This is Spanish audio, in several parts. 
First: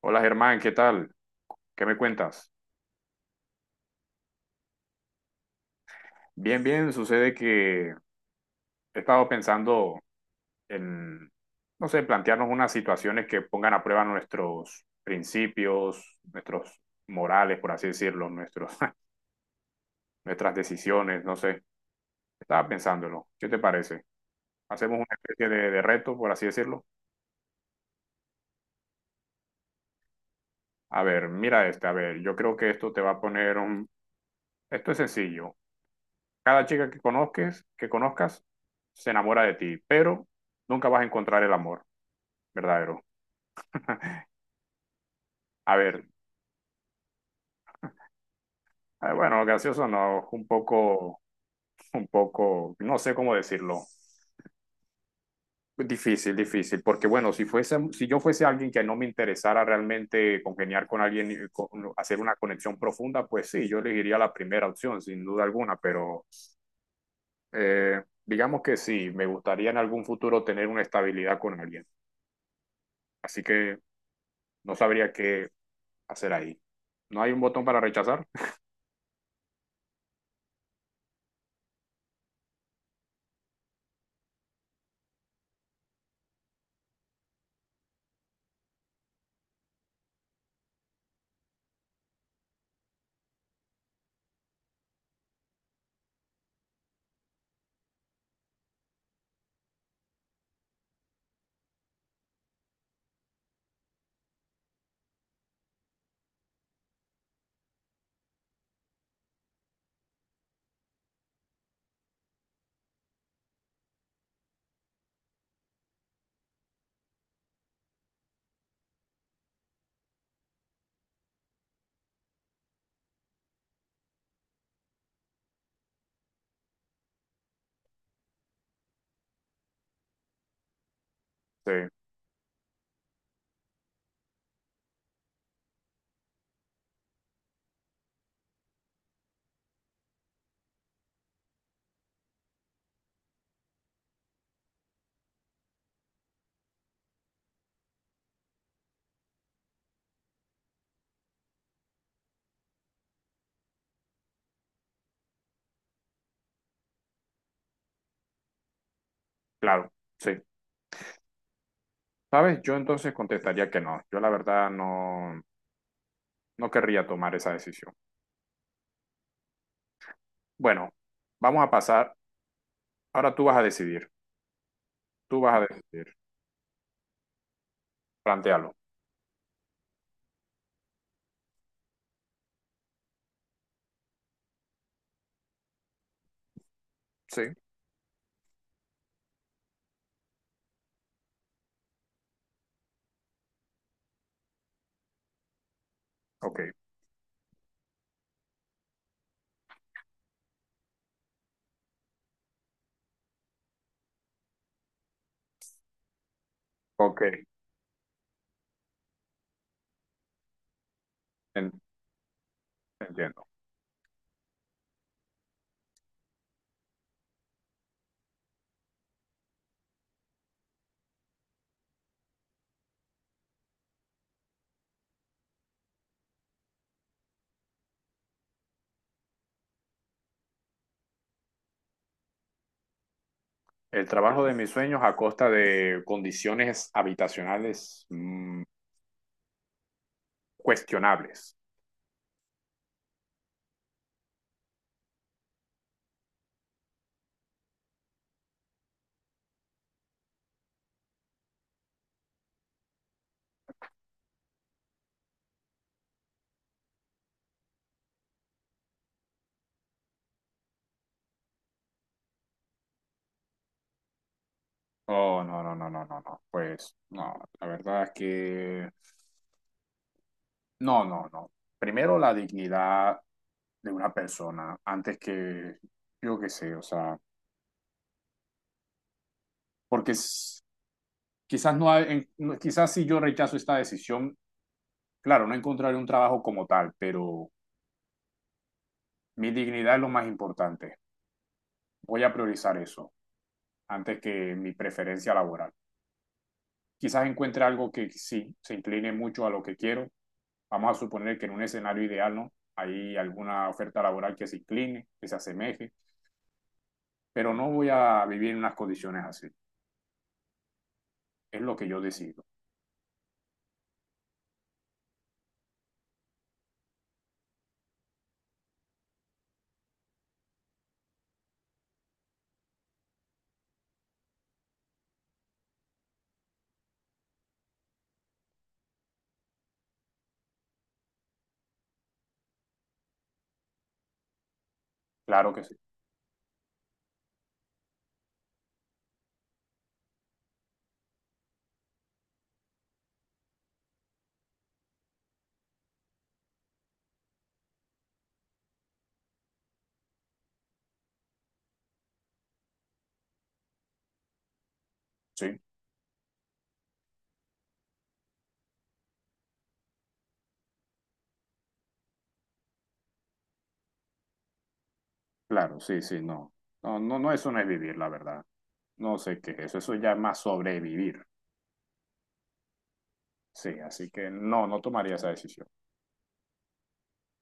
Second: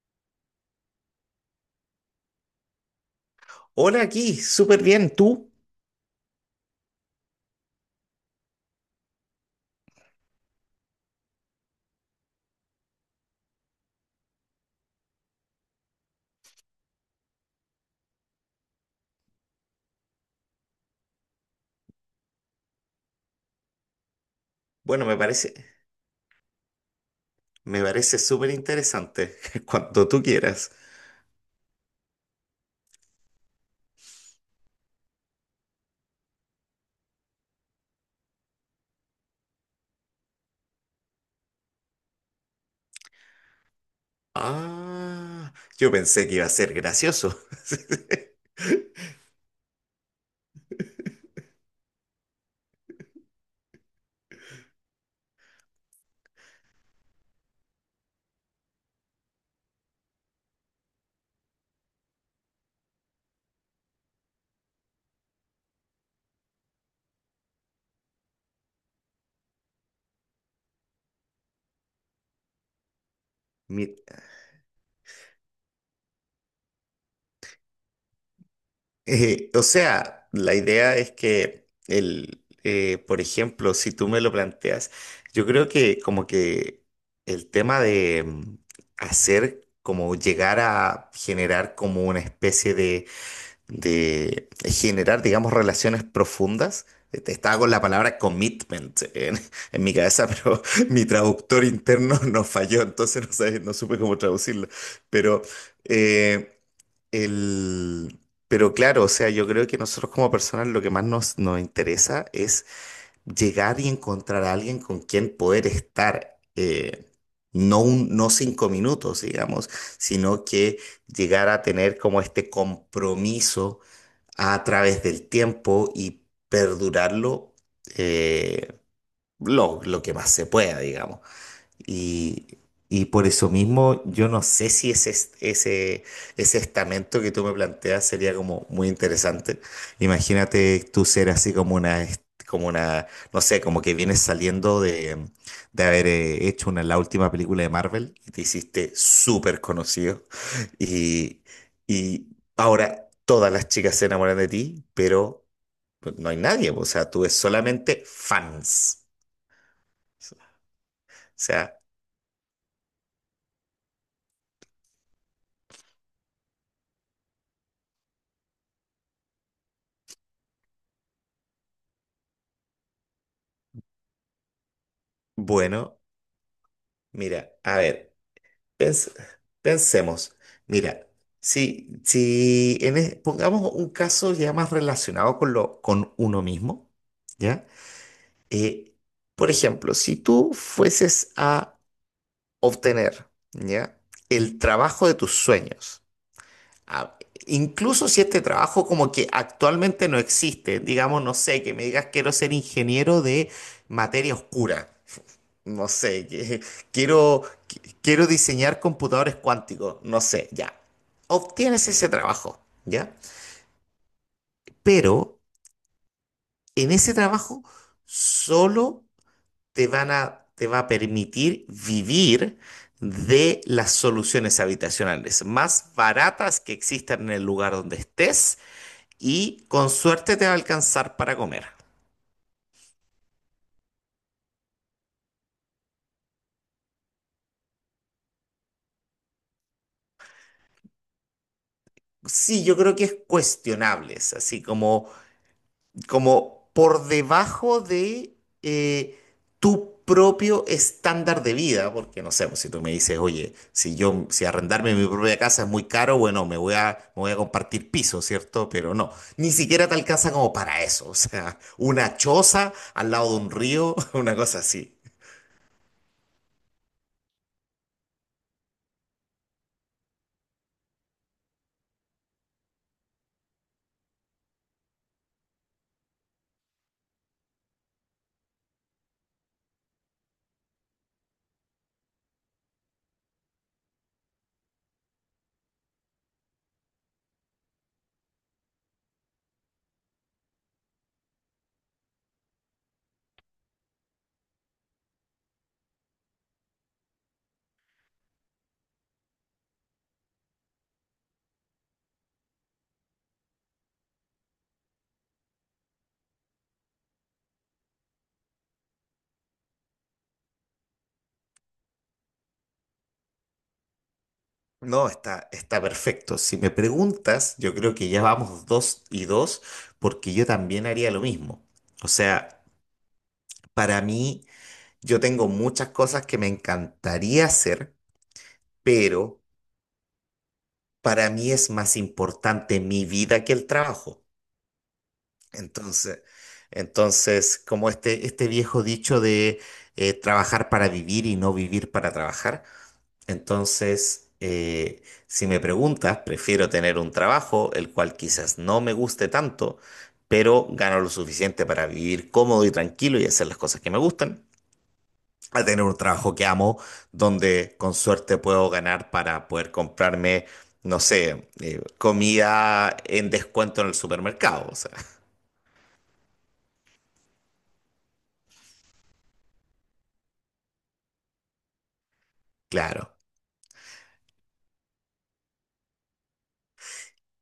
Hola Germán, ¿qué tal? ¿Qué me cuentas? Hola aquí, súper bien. ¿Tú? Bien, bien, sucede que he estado pensando en, no sé, plantearnos unas situaciones que pongan a prueba nuestros principios, nuestros morales, por así decirlo, nuestras decisiones, no sé. Estaba pensándolo. ¿Qué te parece? Hacemos Bueno, una me especie parece, de reto, por así decirlo. me parece súper interesante. Cuando tú quieras. A ver, mira este, a ver, yo creo que esto te va a poner un... Esto es sencillo. Cada chica que conozcas, se enamora de ti, pero nunca vas a encontrar el amor. Verdadero. Ah, A yo ver, pensé que iba a ser gracioso. Bueno, gracioso no, un poco, no sé cómo decirlo. Difícil, difícil, porque bueno, si fuese, si yo fuese alguien que no me interesara realmente congeniar con alguien, hacer una conexión profunda, pues sí, yo elegiría la primera opción, sin duda alguna, pero digamos que sí, me gustaría en algún futuro tener una estabilidad con alguien, así que Mi- no sabría qué hacer ahí. ¿No hay un botón para rechazar? O sea, la idea es que por ejemplo, si tú me lo planteas, yo creo que como que el tema de hacer como llegar a generar como una especie de generar, digamos, relaciones profundas. Estaba con la palabra commitment en mi cabeza, pero mi traductor interno nos falló, entonces no supe cómo traducirlo. Pero, eh, el, pero claro, o sea, yo creo que nosotros como personas lo que más nos interesa es llegar y encontrar a alguien con quien poder estar. No 5 minutos, digamos, sino que llegar a tener como este compromiso a través del tiempo y perdurarlo, eh, lo que más se pueda, digamos. Sí, Y, y por eso mismo, yo no sé si ese estamento que tú me planteas sería como muy interesante. Imagínate tú ser así como una, no sé, como que vienes saliendo de haber hecho la última película de Marvel y te hiciste súper conocido. Y, y ahora todas las chicas se enamoran de ti, pero no hay nadie. O sea, tú es solamente fans. claro, sí. O sea, ¿Sabes? Yo entonces contestaría que no. Yo la verdad no, no querría tomar esa decisión. Bueno, vamos a pasar. Ahora tú vas a decidir. Tú vas a bueno. decidir. Mira, a ver, Plantéalo. pens- pensemos. Mira, si, si en e- pongamos un caso ya más relacionado con lo, con uno mismo, Sí. ¿ya? Eh, por ejemplo, si tú fueses a obtener, ¿ya? El trabajo de tus sueños. Ok, Ah, Incluso si este trabajo como que actualmente no existe, digamos, no sé, que me digas quiero ser ingeniero de materia oscura, no sé, ok. quiero, quiero diseñar computadores cuánticos, no sé, ya. En- Obtienes ese trabajo, ¿ya? Entiendo. Pero en ese trabajo solo te va a permitir vivir de las soluciones habitacionales más baratas que existan en el lugar donde estés y con suerte te va a alcanzar para comer. El trabajo de mis sueños a costa de condiciones habitacionales cuestionables. Sí, yo creo que es cuestionable, es así como por debajo de, eh, tu propio estándar de vida, porque no sé, pues, si tú me dices, oye, si yo, si arrendarme mi propia casa es muy caro, bueno, me voy a compartir piso, ¿cierto? Pero no, ni siquiera te alcanza como para eso, o sea, una choza al lado de un río, una cosa así. Oh, no, no, no, no, no, no. Pues no, la verdad es que no, no, no. Primero la dignidad de una persona antes que, yo qué sé, o sea. porque es- Quizás no hay, quizás si yo rechazo esta decisión, claro, no encontraré un trabajo como tal, pero mi dignidad es lo más importante. Voy a priorizar eso antes que mi preferencia laboral. Quizás encuentre algo que sí se incline mucho a lo que quiero. Vamos a suponer que en un escenario ideal, ¿no? Hay alguna oferta laboral que se incline, que se asemeje, pero no voy a vivir en unas condiciones así. Es lo que yo decido. No, está, está perfecto. Si me preguntas, yo creo que ya vamos dos y dos, porque yo también haría lo mismo. O sea, para mí, yo tengo muchas cosas que me encantaría hacer, pero para mí es más importante mi vida que el trabajo. Claro que sí. Entonces, entonces, como este viejo dicho de, trabajar para vivir y no vivir para trabajar. Entonces, si me preguntas, prefiero tener un trabajo, el cual quizás no me guste tanto, pero gano lo suficiente para vivir cómodo y tranquilo y hacer las cosas que me gustan, Sí. a tener un trabajo que amo, donde con suerte puedo ganar para poder comprarme, no sé, comida en descuento en el supermercado. O sea, Claro, sí, sí, no. No, no, no, eso no es vivir, la verdad. No sé qué es eso, eso ya es más sobrevivir. claro. Sí, así que no, no tomaría esa decisión.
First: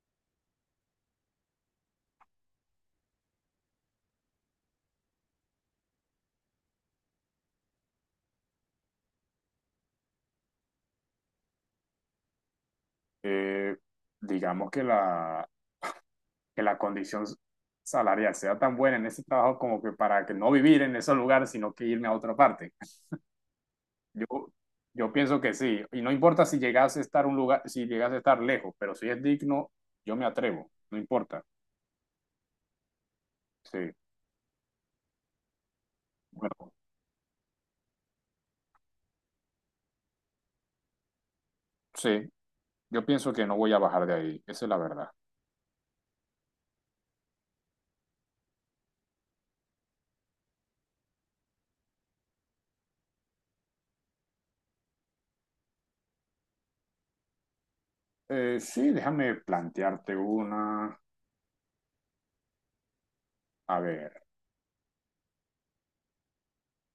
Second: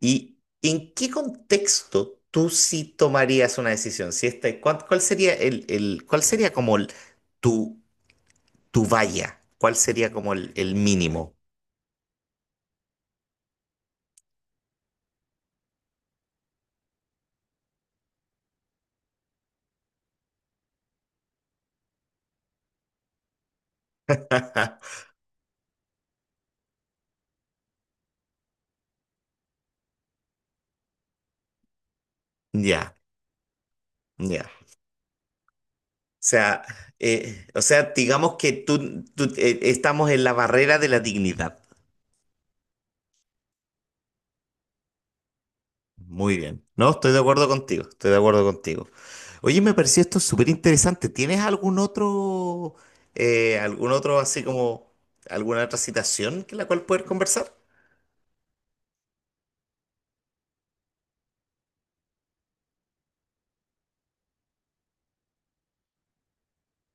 ¿Y en qué contexto tú sí tomarías una decisión? Si esta, ¿cuál, cuál sería cuál sería como tu tu valla? ¿Cuál sería como el mínimo? Eh, digamos que que la condición salarial sea tan buena en ese trabajo como que para que no vivir en ese lugar, sino que irme a otra parte. Yo, yo pienso que sí, y no importa si llegase a estar un lugar, si llegase a estar lejos, pero si es digno, yo me atrevo, no importa. Ya, Sí, ya. Sea, bueno, o sea, digamos que estamos en la barrera de la dignidad. sí, yo pienso que no voy a bajar de ahí, esa es la verdad. Muy bien. No, estoy de acuerdo contigo, estoy de acuerdo contigo. Oye, me pareció esto súper interesante. ¿Tienes algún otro así como, alguna otra citación que la cual poder conversar? Sí, déjame plantearte una. A ver,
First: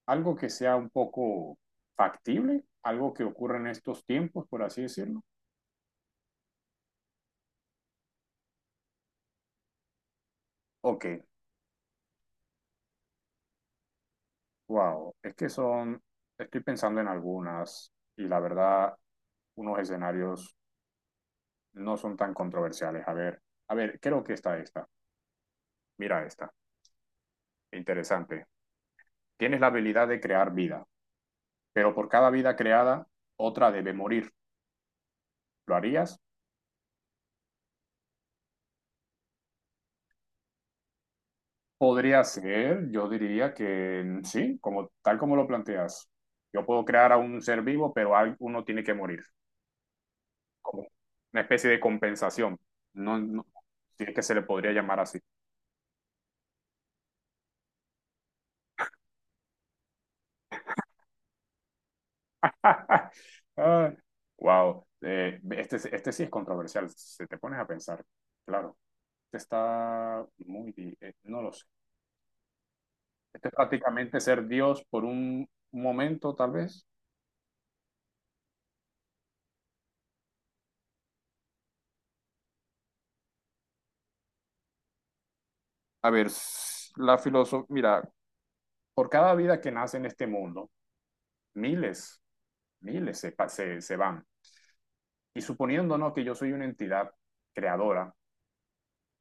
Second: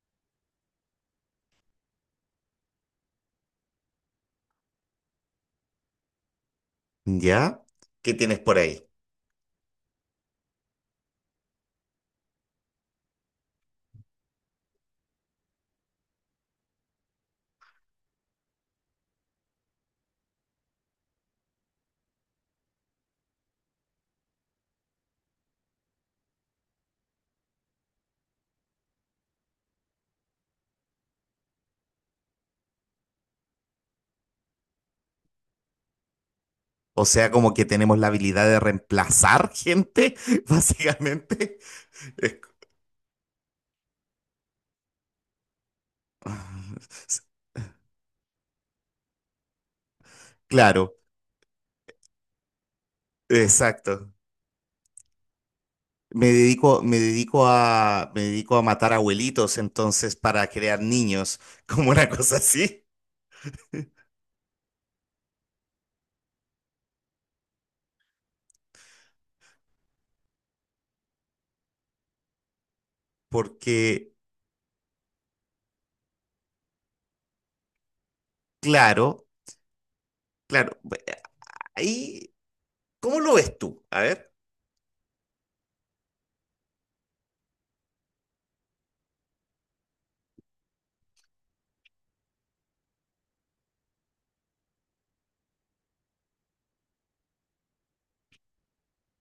algo que sea un poco factible, algo que ocurra en estos tiempos, por así decirlo. ¿Ya? ¿Qué tienes por ahí? Ok, wow, estoy pensando en algunas y la verdad, unos escenarios no son tan controversiales. A ver, creo que está esta. Mira esta, interesante. Tienes la habilidad de crear vida, pero por cada vida creada, otra debe morir. ¿Lo harías? O sea, como que tenemos la habilidad de reemplazar gente, básicamente. Podría ser, yo diría que sí, como tal como lo planteas. Yo puedo crear a un ser vivo, pero uno tiene que morir, como Claro, una especie de compensación. No, no, si exacto. es que se le podría llamar así. Me dedico a matar abuelitos, entonces, para crear niños, como una cosa así. Wow. Este sí es controversial, si te pones a pensar. Claro, este está muy, no lo sé. Este es Porque, prácticamente ser Dios por un momento, tal vez. claro, claro, ahí, ¿cómo lo ves tú? A ver, A ver, la filosofía, mira, por cada vida que nace en este mundo, miles, miles se van. Y suponiendo, ¿no? que yo soy una entidad creadora,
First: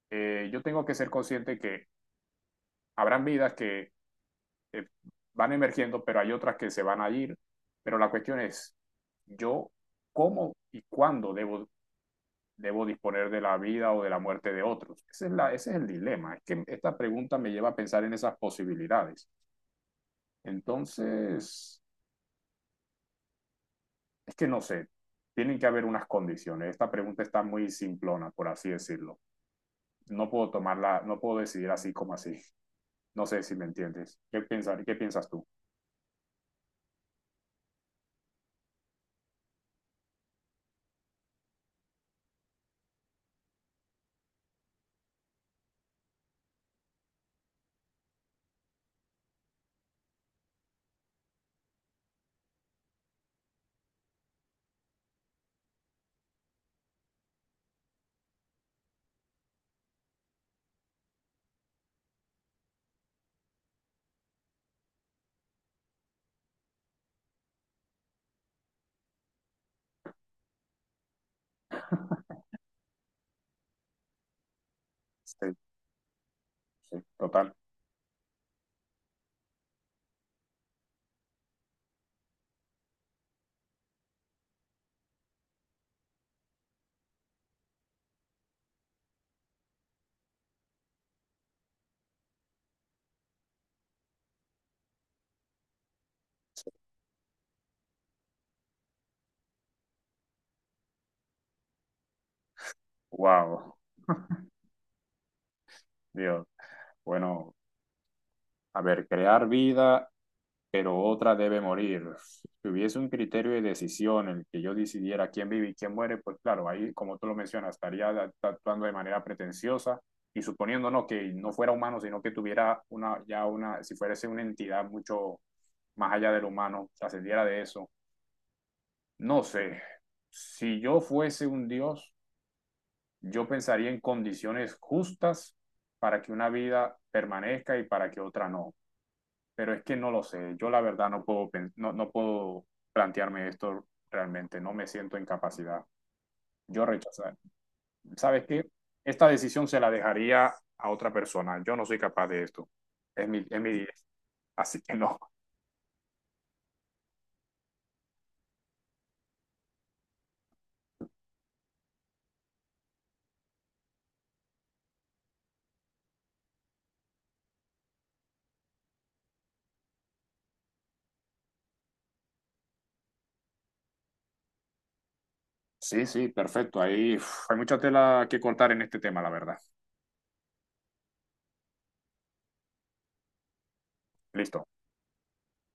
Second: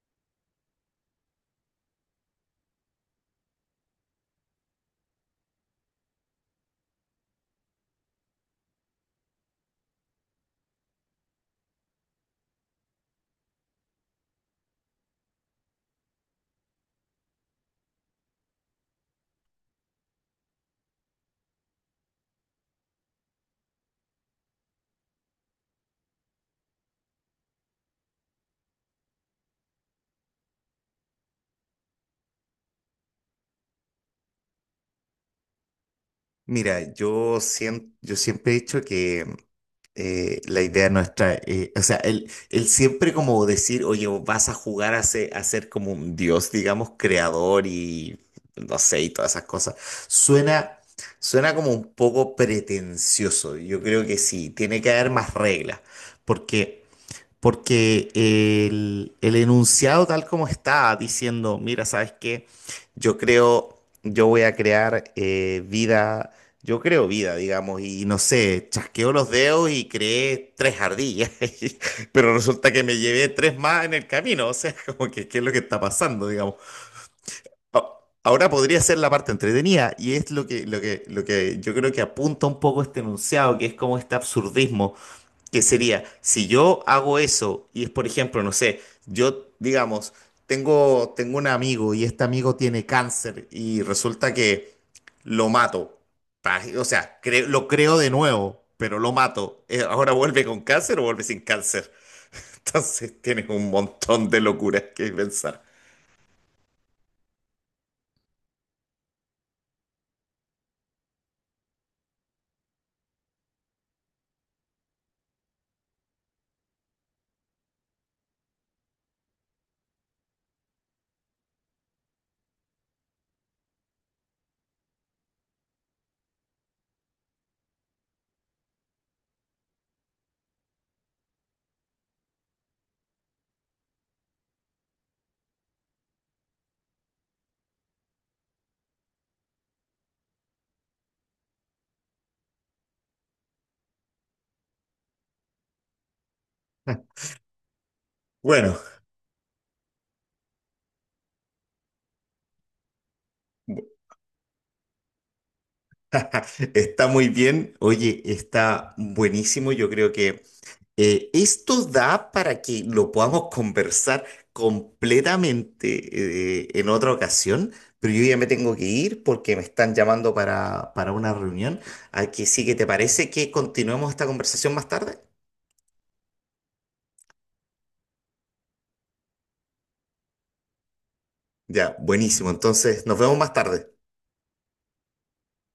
yo tengo que ser consciente que habrán vidas que eh, van emergiendo, pero hay otras que se van a ir. Pero la cuestión es, yo cómo y cuándo debo disponer de la vida o de la muerte de otros. Ese es el dilema. Es que esta pregunta me lleva a pensar en esas posibilidades. Entonces, es que no sé, tienen que haber unas condiciones. Esta pregunta está muy simplona, por así decirlo. No puedo tomarla, no puedo decidir así como así. No sé si me entiendes. Qué piensas tú? mira, yo siempre he dicho que, la idea nuestra, o sea, él siempre como decir, oye, vas a jugar a ser como un dios, digamos, creador y no sé, y todas esas cosas, suena, suena como un poco pretencioso. Yo creo que sí, tiene que haber más reglas, porque... Porque el enunciado tal como está diciendo, mira, ¿sabes qué? Yo creo, yo voy a crear vida, yo creo vida, digamos, y no sé, chasqueo los dedos y creé tres ardillas, pero resulta que me llevé tres más en el camino, o sea, como que, ¿qué es lo Sí, que está pasando, digamos? sí, total. A- Ahora podría ser la parte entretenida y es lo que yo creo que apunta un poco este enunciado, que es como este absurdismo que sería, si yo hago eso y es, por ejemplo, no sé, yo, digamos, tengo un amigo y este amigo tiene cáncer y resulta que lo mato. O sea, lo creo de nuevo, pero lo mato. ¿Ahora vuelve con cáncer o vuelve sin cáncer? Entonces tienes un Wow. montón de locuras que pensar. Dios. Bueno, a ver, crear vida, pero otra debe morir. Si hubiese un criterio de decisión en el que yo decidiera quién vive y quién muere, pues claro, ahí, como tú lo mencionas, estaría actuando de manera pretenciosa y suponiendo no que no fuera humano, sino que tuviera si fuese una entidad mucho más allá del humano, trascendiera de eso. No sé, si yo fuese un Dios, yo pensaría en condiciones justas para que una vida permanezca y para que otra no. Pero es que no lo sé, yo la verdad no puedo, no puedo plantearme esto realmente, no me siento en capacidad. Yo rechazar. ¿Sabes qué? Bueno, Esta decisión se la dejaría a otra persona, yo no soy capaz de esto. Es mi, es mi, así que no. está muy bien. Oye, está buenísimo. Yo creo que esto da para que lo podamos conversar completamente, en otra ocasión, pero yo ya me tengo que ir porque me están llamando para una reunión. Aquí sí que te parece que continuemos esta conversación más tarde. Sí, sí, perfecto. Ahí uf, hay mucha tela que cortar en este tema, la verdad. Ya, buenísimo. Entonces, nos vemos más tarde. Listo.